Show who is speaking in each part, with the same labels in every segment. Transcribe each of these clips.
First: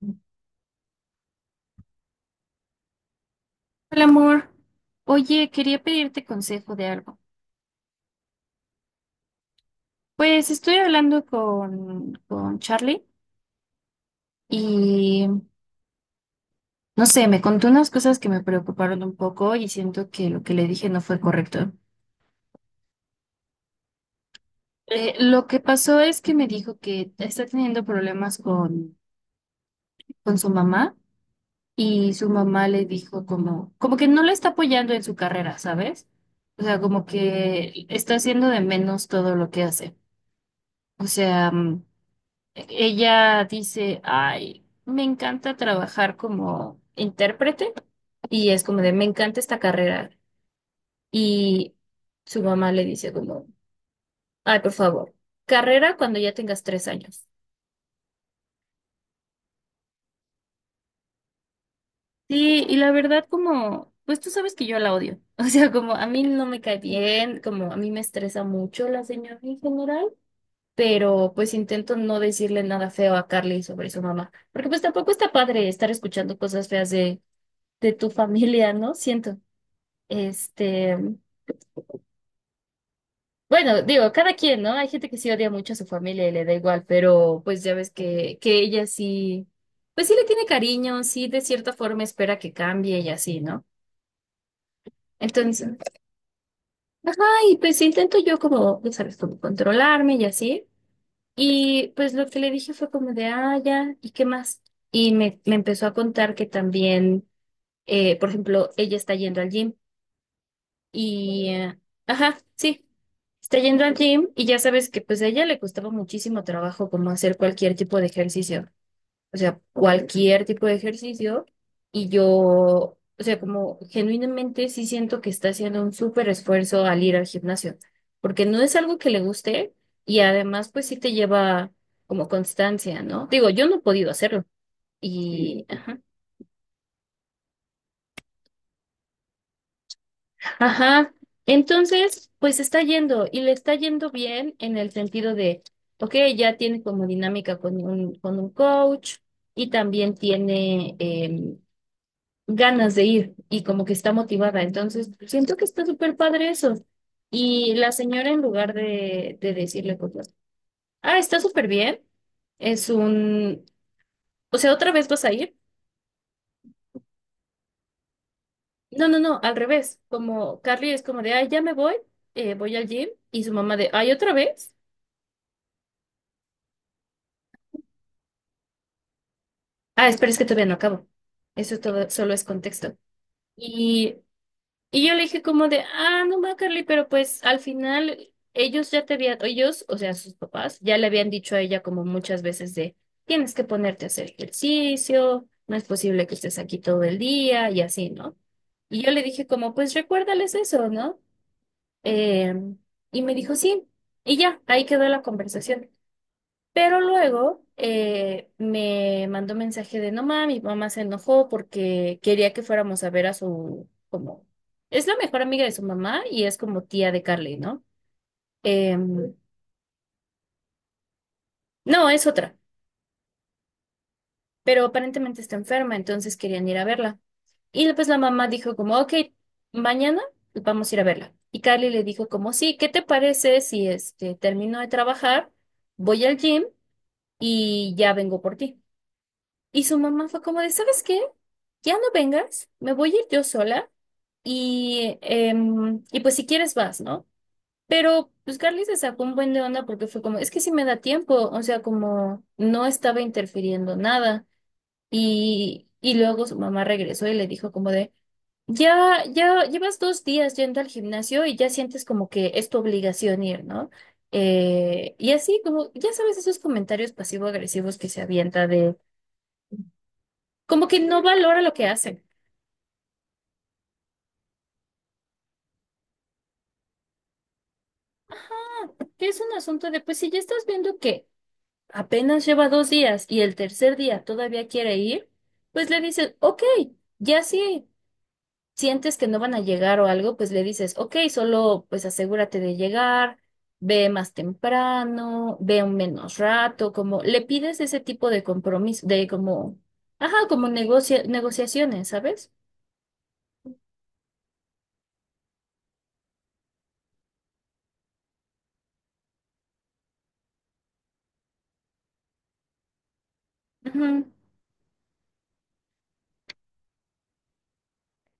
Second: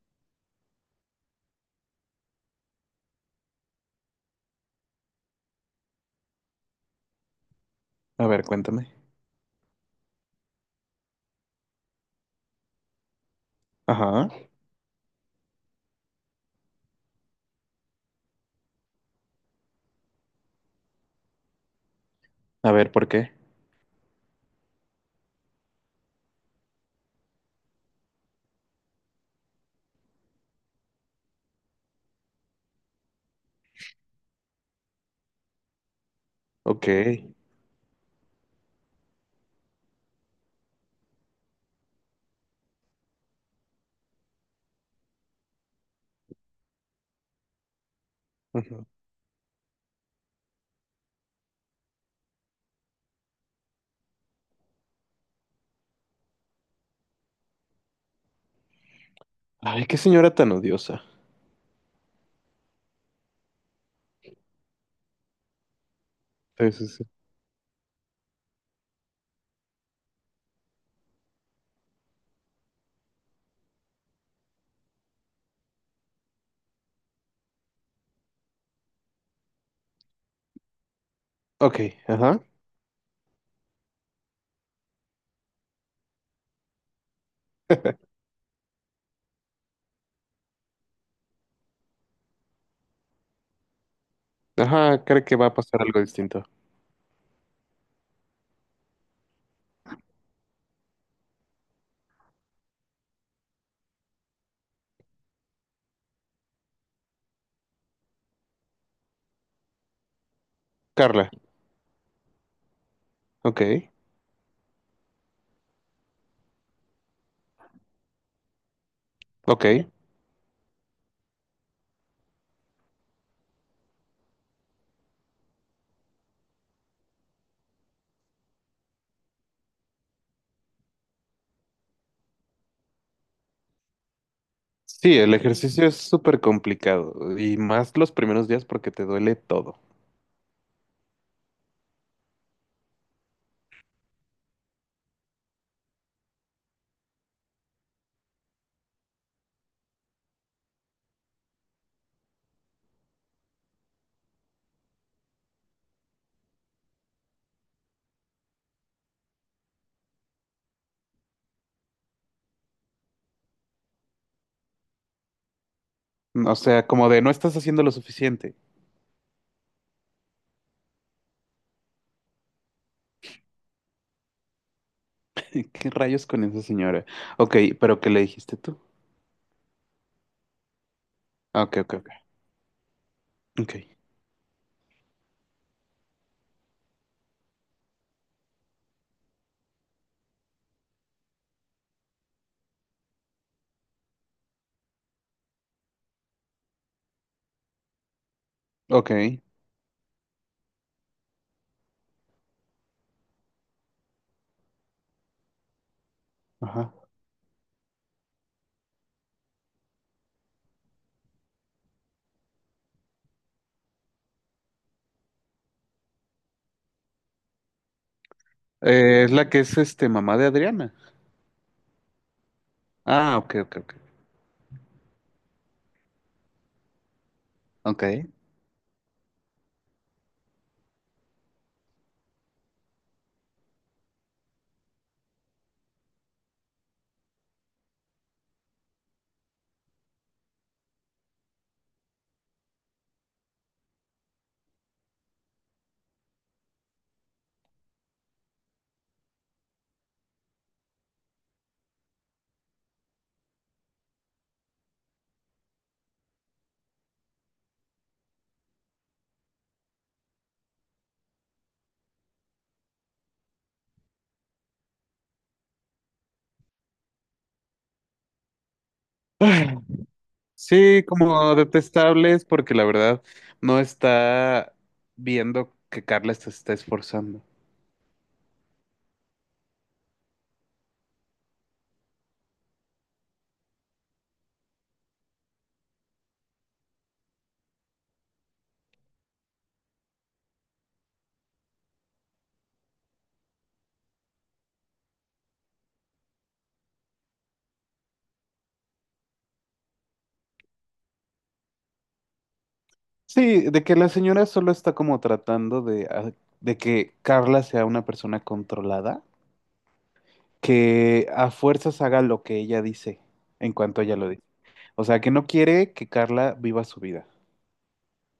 Speaker 1: Hola, amor. Oye, quería pedirte consejo de algo.
Speaker 2: A ver, cuéntame.
Speaker 1: Pues estoy hablando con Charlie
Speaker 2: Ajá.
Speaker 1: y no sé, me contó unas cosas que me preocuparon un poco y siento que lo que le dije no fue correcto.
Speaker 2: A ver, ¿por qué?
Speaker 1: Lo que pasó es que me dijo que está teniendo problemas con, su mamá y su mamá le dijo como que no le está apoyando en su carrera, ¿sabes? O sea,
Speaker 2: Ok.
Speaker 1: como que está haciendo de menos todo lo que hace. O sea, ella dice, ay, me encanta trabajar como intérprete y es como
Speaker 2: Ujú.
Speaker 1: de, me encanta esta carrera. Y su mamá le dice como, ay, por favor, carrera cuando ya tengas 3 años.
Speaker 2: Ay, qué señora tan odiosa.
Speaker 1: Sí, y la verdad como, pues tú sabes que yo la odio. O sea, como a mí no me
Speaker 2: Sí,
Speaker 1: cae
Speaker 2: sí, sí.
Speaker 1: bien, como a mí me estresa mucho la señora en general, pero pues intento no decirle nada feo a Carly sobre su mamá, porque pues tampoco está padre estar escuchando cosas feas de tu familia, ¿no? Siento. Este,
Speaker 2: Ok, ajá.
Speaker 1: bueno, digo, cada quien, ¿no? Hay gente que sí odia mucho a su familia y le da igual, pero pues ya ves que ella sí, pues sí le tiene cariño, sí de cierta forma espera que cambie y así, ¿no?
Speaker 2: Ajá, creo que va a
Speaker 1: Entonces,
Speaker 2: pasar algo distinto.
Speaker 1: ajá, y pues intento yo como, ya sabes, como controlarme y así. Y pues lo que le dije fue como de, ah, ya, ¿y qué más? Y me empezó a contar que también, por ejemplo, ella está yendo al gym.
Speaker 2: Carla,
Speaker 1: Y, eh, ajá, sí, está yendo
Speaker 2: ok,
Speaker 1: al gym y ya sabes que pues a ella le costaba muchísimo trabajo como hacer cualquier tipo de ejercicio, o sea,
Speaker 2: ok.
Speaker 1: cualquier tipo de ejercicio. Y yo, o sea, como genuinamente sí siento que está haciendo un súper esfuerzo al ir al gimnasio, porque no es algo que le guste y además pues sí te lleva como constancia, ¿no? Digo, yo no he podido hacerlo.
Speaker 2: Sí, el
Speaker 1: Sí.
Speaker 2: ejercicio es
Speaker 1: Ajá.
Speaker 2: súper complicado y más los primeros días porque te duele todo.
Speaker 1: Ajá. Entonces, pues está yendo y le está yendo bien en el sentido de, ok, ya tiene como dinámica con un coach y también tiene ganas de ir y como que está motivada. Entonces, siento que está súper padre eso. Y la señora en lugar de decirle cosas, ah, está súper bien, es un, o sea, otra vez vas a ir.
Speaker 2: O sea, como de no estás haciendo lo suficiente.
Speaker 1: No, no, no, al revés, como Carly es como de, ay, ya me voy, voy al gym y su mamá de, ay, otra vez.
Speaker 2: ¿Qué rayos con esa señora? Ok, pero ¿qué le dijiste tú?
Speaker 1: Ah, espera, es que todavía no acabo.
Speaker 2: Ah,
Speaker 1: Eso
Speaker 2: ok, ok,
Speaker 1: todo
Speaker 2: ok.
Speaker 1: solo es contexto.
Speaker 2: Ok,
Speaker 1: Y, y yo le dije como de, ah, no va, Carly, pero pues al final ellos ya te habían, ellos, o sea, sus papás, ya le habían dicho a ella como muchas veces de, tienes que ponerte a hacer ejercicio, no es posible que estés aquí todo el día y así, ¿no? Y
Speaker 2: ok,
Speaker 1: yo le dije como, pues recuérdales eso, ¿no? Em, y me dijo, sí. Y ya, ahí quedó la conversación. Pero
Speaker 2: ajá.
Speaker 1: luego me mandó mensaje de no mami, mi mamá se enojó porque quería que fuéramos a ver a su, como, es la mejor amiga de su mamá y es como tía de Carly, ¿no?
Speaker 2: Es
Speaker 1: Em,
Speaker 2: la que es mamá de Adriana.
Speaker 1: no, es otra,
Speaker 2: Ah, ok, ok, ok.
Speaker 1: pero aparentemente está enferma, entonces querían ir a verla. Y
Speaker 2: Ok.
Speaker 1: después la mamá dijo como, ok, mañana vamos a ir a verla. Y Carly le dijo como, sí, ¿qué te parece si termino de trabajar, voy al gym y ya vengo por ti? Y su mamá fue como de, ¿sabes qué? Ya no vengas, me voy a ir yo sola y, y pues si quieres vas, ¿no? Pero pues Carly se sacó un buen de onda porque fue como, es que si me da tiempo, o sea, como no estaba interfiriendo nada. Y luego su mamá regresó y le dijo como de, ya, ya llevas 2 días yendo al gimnasio y ya sientes como que es tu obligación ir, ¿no? Y así como, ya sabes, esos comentarios pasivo-agresivos que se avienta de,
Speaker 2: Ay,
Speaker 1: como que
Speaker 2: sí,
Speaker 1: no
Speaker 2: como
Speaker 1: valora lo que hace.
Speaker 2: detestables porque la verdad no está viendo que Carla se está esforzando.
Speaker 1: Que es un asunto de, pues si ya estás viendo que apenas lleva 2 días y el tercer día todavía quiere ir, pues le dices, ok, ya si sientes que no van a llegar o algo, pues le dices, ok, solo pues asegúrate de llegar, ve más temprano, ve un menos rato, como le pides ese tipo de compromiso, de como, ajá, como negociaciones, ¿sabes?
Speaker 2: Sí, de que la señora solo está como tratando de, de que Carla sea una persona controlada, que a fuerzas haga lo que ella dice en cuanto ella
Speaker 1: Ujú.
Speaker 2: lo dice. O sea, que no quiere que Carla viva su vida.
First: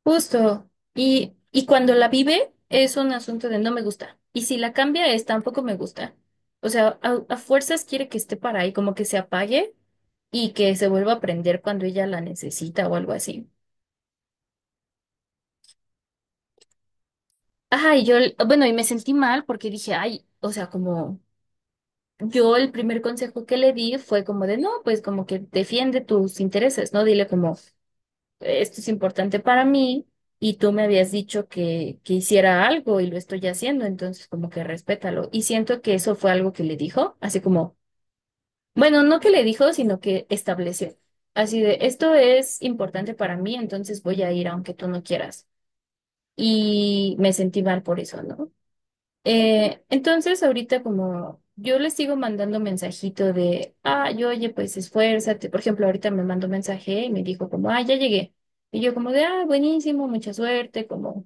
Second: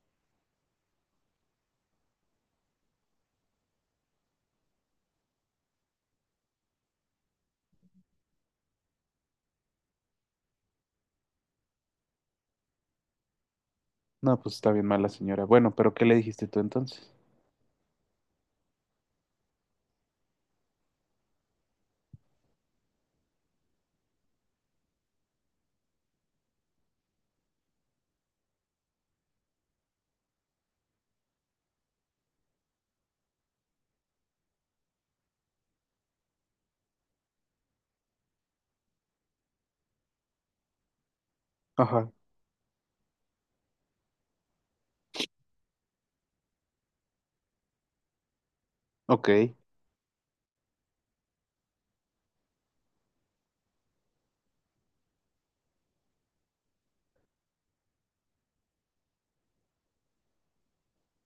Speaker 1: Justo. Y cuando la vive es un asunto de no me gusta. Y si la cambia es tampoco me gusta. O sea, a, fuerzas quiere que esté para ahí, como que se apague y que se vuelva a prender cuando ella la necesita o algo así.
Speaker 2: No, pues está bien mala señora. Bueno, pero ¿qué le dijiste tú entonces?
Speaker 1: Ajá, y yo, bueno, y me sentí mal porque dije, ay, o sea, como yo el primer consejo que le di fue como de, no, pues como que defiende tus intereses, ¿no? Dile como, esto es importante para mí y tú me habías dicho que hiciera algo y lo estoy haciendo, entonces como que respétalo. Y siento que eso fue algo que le dijo, así como, bueno, no que le dijo, sino que estableció. Así de,
Speaker 2: Ajá.
Speaker 1: esto es importante para mí, entonces voy a ir aunque tú no quieras. Y me sentí mal por eso, ¿no?
Speaker 2: Ok.
Speaker 1: Entonces, ahorita como yo les sigo mandando mensajito de, ah, yo, oye, pues esfuérzate. Por ejemplo, ahorita me mandó mensaje y me dijo como, ah, ya llegué. Y yo como de, ah, buenísimo, mucha suerte, como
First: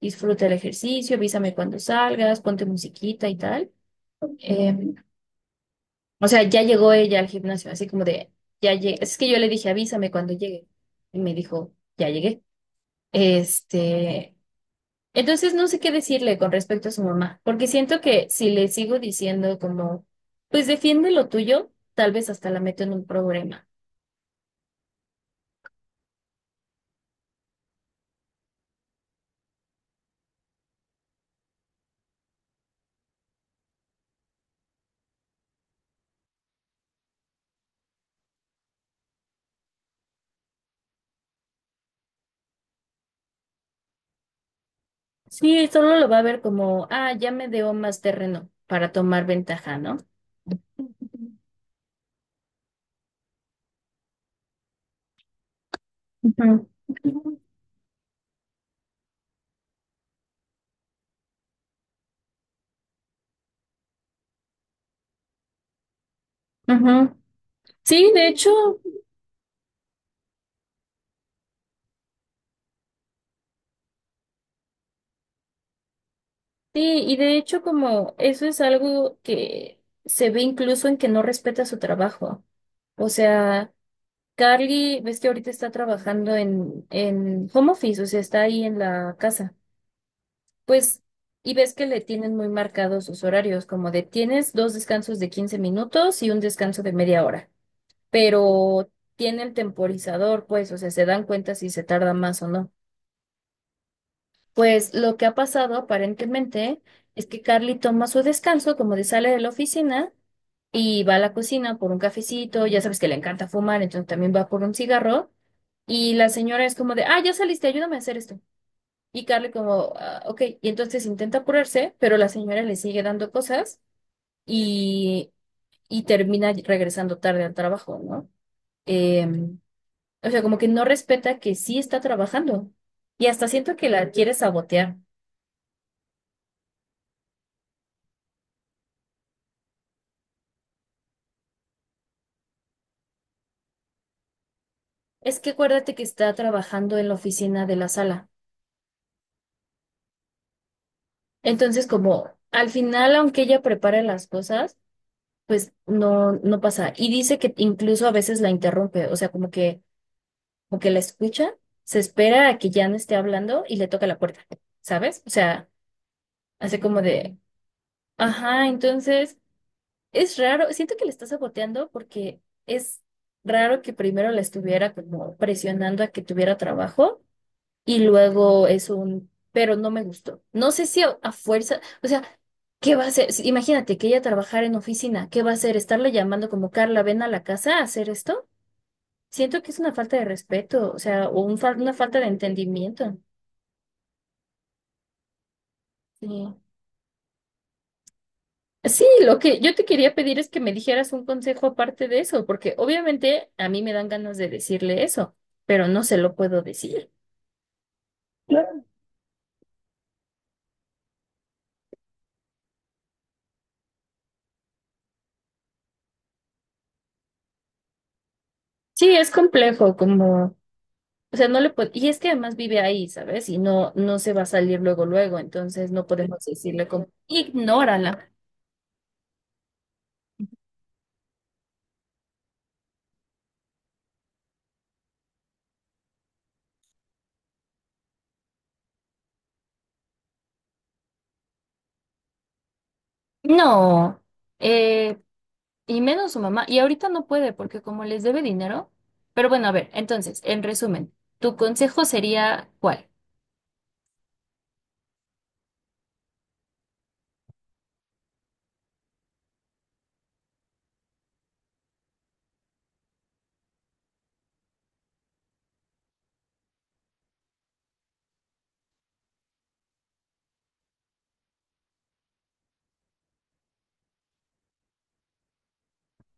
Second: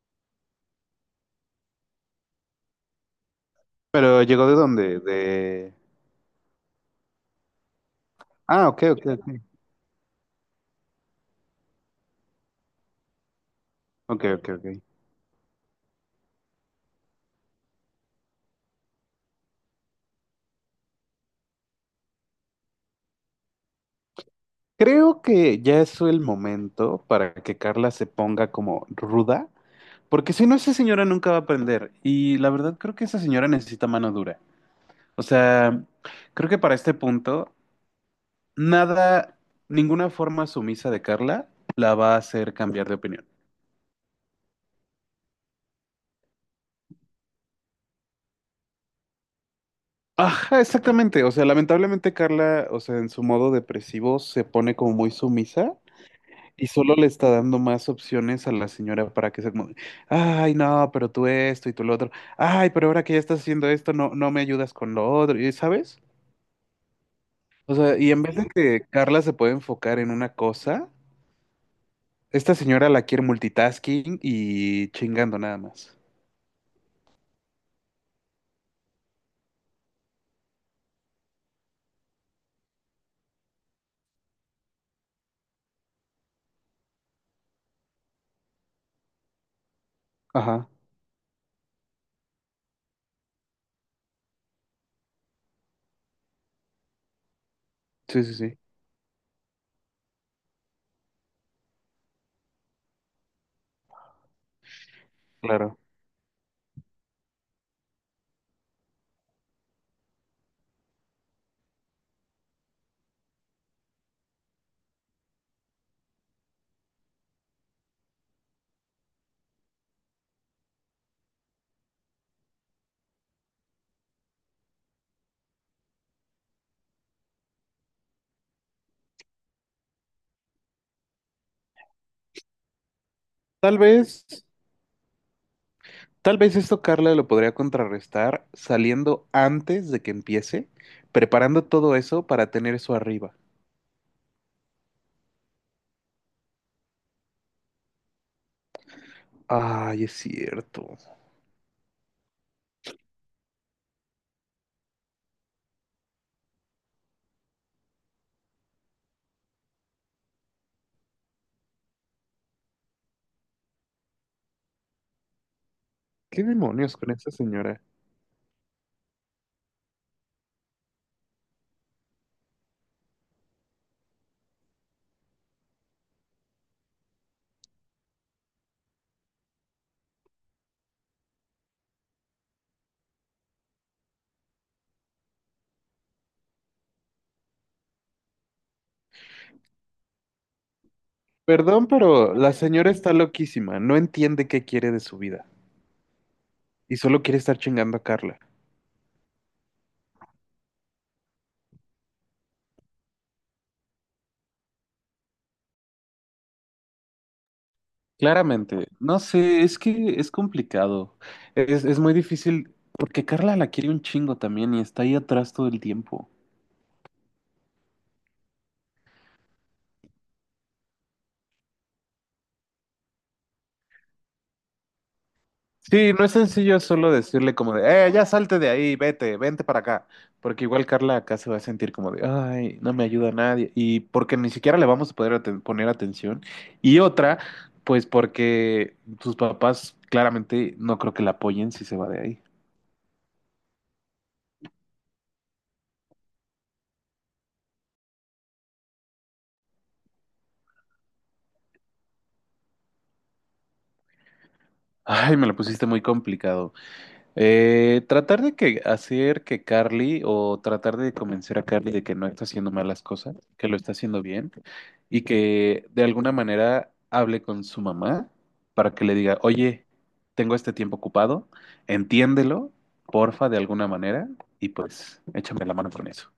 Speaker 1: disfruta el ejercicio, avísame cuando salgas, ponte musiquita y tal.
Speaker 2: ¿Pero llegó de
Speaker 1: Eh,
Speaker 2: dónde? De...
Speaker 1: o sea, ya llegó ella al gimnasio, así como de,
Speaker 2: Ah,
Speaker 1: ya
Speaker 2: ok,
Speaker 1: llegué.
Speaker 2: ok,
Speaker 1: Es que yo
Speaker 2: ok.
Speaker 1: le dije, avísame cuando llegue. Y me dijo, ya llegué.
Speaker 2: Ok,
Speaker 1: Este,
Speaker 2: ok, ok.
Speaker 1: entonces no sé qué decirle con respecto a su mamá, porque siento que si le sigo diciendo como, pues defiende lo tuyo, tal vez hasta la meto en un problema.
Speaker 2: Creo que ya es el momento para que Carla se ponga como ruda, porque si no, esa señora nunca va a aprender. Y la verdad creo que esa señora necesita mano dura. O sea, creo que para este punto, nada, ninguna forma sumisa de Carla la va a hacer cambiar de opinión.
Speaker 1: Sí, solo lo va a ver como, ah, ya me dio más terreno para tomar ventaja, ¿no?
Speaker 2: Ajá, exactamente. O sea, lamentablemente Carla, o sea, en su modo depresivo se pone como muy sumisa.
Speaker 1: Ujú.
Speaker 2: Y solo le está dando más opciones a la señora para que sea como, ay, no, pero tú esto y tú lo otro, ay, pero ahora que ya estás haciendo esto, no, no me ayudas con lo otro, y ¿sabes?
Speaker 1: Ujú.
Speaker 2: O sea,
Speaker 1: Sí,
Speaker 2: y en
Speaker 1: de
Speaker 2: vez de
Speaker 1: hecho,
Speaker 2: que Carla se pueda enfocar en una cosa, esta señora la quiere multitasking y chingando nada más.
Speaker 1: sí, y de hecho como eso es algo que se ve incluso en que no respeta su trabajo. O sea, Carly, ves que ahorita está trabajando en home office, o sea, está ahí en la casa.
Speaker 2: Ajá,
Speaker 1: Pues, y ves que le tienen muy marcados sus horarios, como de tienes dos descansos de 15 minutos y un descanso de media hora,
Speaker 2: sí, sí, sí,
Speaker 1: pero tienen temporizador, pues, o sea, se dan cuenta si se tarda más o no. Pues lo que ha pasado
Speaker 2: claro.
Speaker 1: aparentemente es que Carly toma su descanso, como de sale de la oficina y va a la cocina por un cafecito, ya sabes que le encanta fumar, entonces también va por un cigarro, y la señora es como de, ah, ya saliste, ayúdame a hacer esto. Y Carly como, "Ah, ok, y entonces intenta apurarse, pero la señora le sigue dando cosas y, y termina regresando tarde al trabajo, ¿no? Em, o sea, como que no respeta que sí está trabajando y hasta siento
Speaker 2: Tal
Speaker 1: que la
Speaker 2: vez,
Speaker 1: quiere sabotear.
Speaker 2: tal vez esto Carla lo podría contrarrestar saliendo antes de que empiece, preparando todo eso para tener eso arriba.
Speaker 1: Es que acuérdate que está trabajando en la oficina de la sala.
Speaker 2: Ay, es cierto.
Speaker 1: Entonces, como al final, aunque ella prepare las cosas, pues no, no pasa. Y dice que incluso a veces la interrumpe, o sea, como que o que la escucha, se espera a que ya no esté hablando y le toca la puerta, ¿sabes? O sea,
Speaker 2: ¿Qué
Speaker 1: hace
Speaker 2: demonios
Speaker 1: como
Speaker 2: con esa
Speaker 1: de,
Speaker 2: señora?
Speaker 1: ajá, entonces es raro, siento que le está saboteando porque es raro que primero la estuviera como presionando a que tuviera trabajo y luego es un, pero no me gustó. No sé si a, fuerza, o sea, ¿qué va a hacer? Si- Imagínate que ella trabajara en oficina, ¿qué va a hacer? ¿Estarle llamando como Carla, ven a la casa a hacer esto? Siento que es una falta de respeto, o sea, o
Speaker 2: Perdón,
Speaker 1: una falta de
Speaker 2: pero la señora está
Speaker 1: entendimiento.
Speaker 2: loquísima, no entiende qué quiere de su vida
Speaker 1: Sí,
Speaker 2: y solo quiere estar chingando a Carla.
Speaker 1: sí, lo que yo te quería pedir es que me dijeras un consejo aparte de eso, porque obviamente a mí me dan ganas de decirle eso, pero no se lo puedo decir. Claro.
Speaker 2: Claramente, no sé, es que es complicado. Es muy difícil porque Carla la quiere un chingo también y está ahí atrás todo el tiempo.
Speaker 1: Sí, es complejo, como, o sea, no le puedo, y es que además vive ahí, ¿sabes? Y no, no se va a salir luego, luego, entonces no
Speaker 2: Sí, no es
Speaker 1: podemos
Speaker 2: sencillo
Speaker 1: decirle como,
Speaker 2: solo decirle como de, ya
Speaker 1: ignórala.
Speaker 2: salte de ahí, vete, vente para acá, porque igual Carla acá se va a sentir como de, ay, no me ayuda nadie, y porque ni siquiera le vamos a poder poner atención, y otra, pues porque sus papás claramente no creo que la apoyen si se va de ahí.
Speaker 1: No, eh, y menos su mamá, y ahorita no puede porque como les debe dinero, pero bueno, a ver, entonces, en resumen, ¿tu consejo sería cuál?
Speaker 2: Ay, me lo pusiste muy complicado. Tratar de que hacer que Carly o tratar de convencer a Carly de que no está haciendo malas cosas, que lo está haciendo bien y que de alguna manera hable con su mamá para que le diga, oye, tengo este tiempo ocupado, entiéndelo, porfa, de alguna manera y pues échame la mano con eso.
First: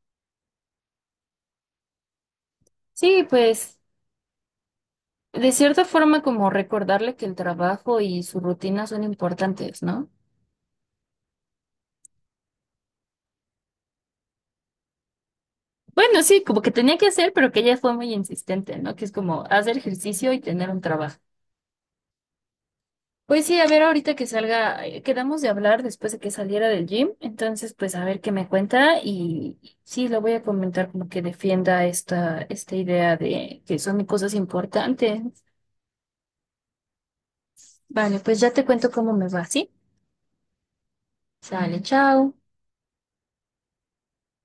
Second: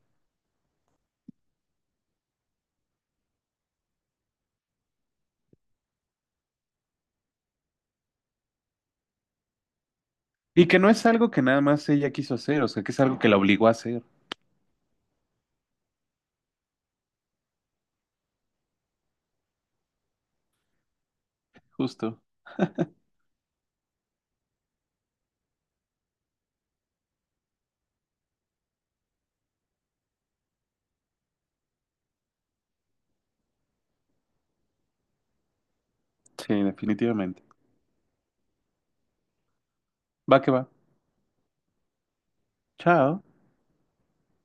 Speaker 1: Sí, pues. De cierta forma, como recordarle que el trabajo y su rutina son importantes, ¿no?
Speaker 2: Y que no es algo que nada más ella quiso hacer, o sea, que es algo que la obligó a hacer,
Speaker 1: Bueno, sí, como que tenía que hacer, pero que ella fue muy insistente, ¿no? Que es como hacer ejercicio y tener un trabajo.
Speaker 2: justo.
Speaker 1: Pues sí, a ver, ahorita que salga, quedamos de hablar después de que saliera del gym, entonces pues a ver qué me cuenta y sí, lo voy a comentar como que defienda esta, esta idea de que son cosas importantes.
Speaker 2: Sí, definitivamente.
Speaker 1: Vale, pues ya te cuento cómo me va, ¿sí?
Speaker 2: Va que va.
Speaker 1: Sale, chao.
Speaker 2: Chao.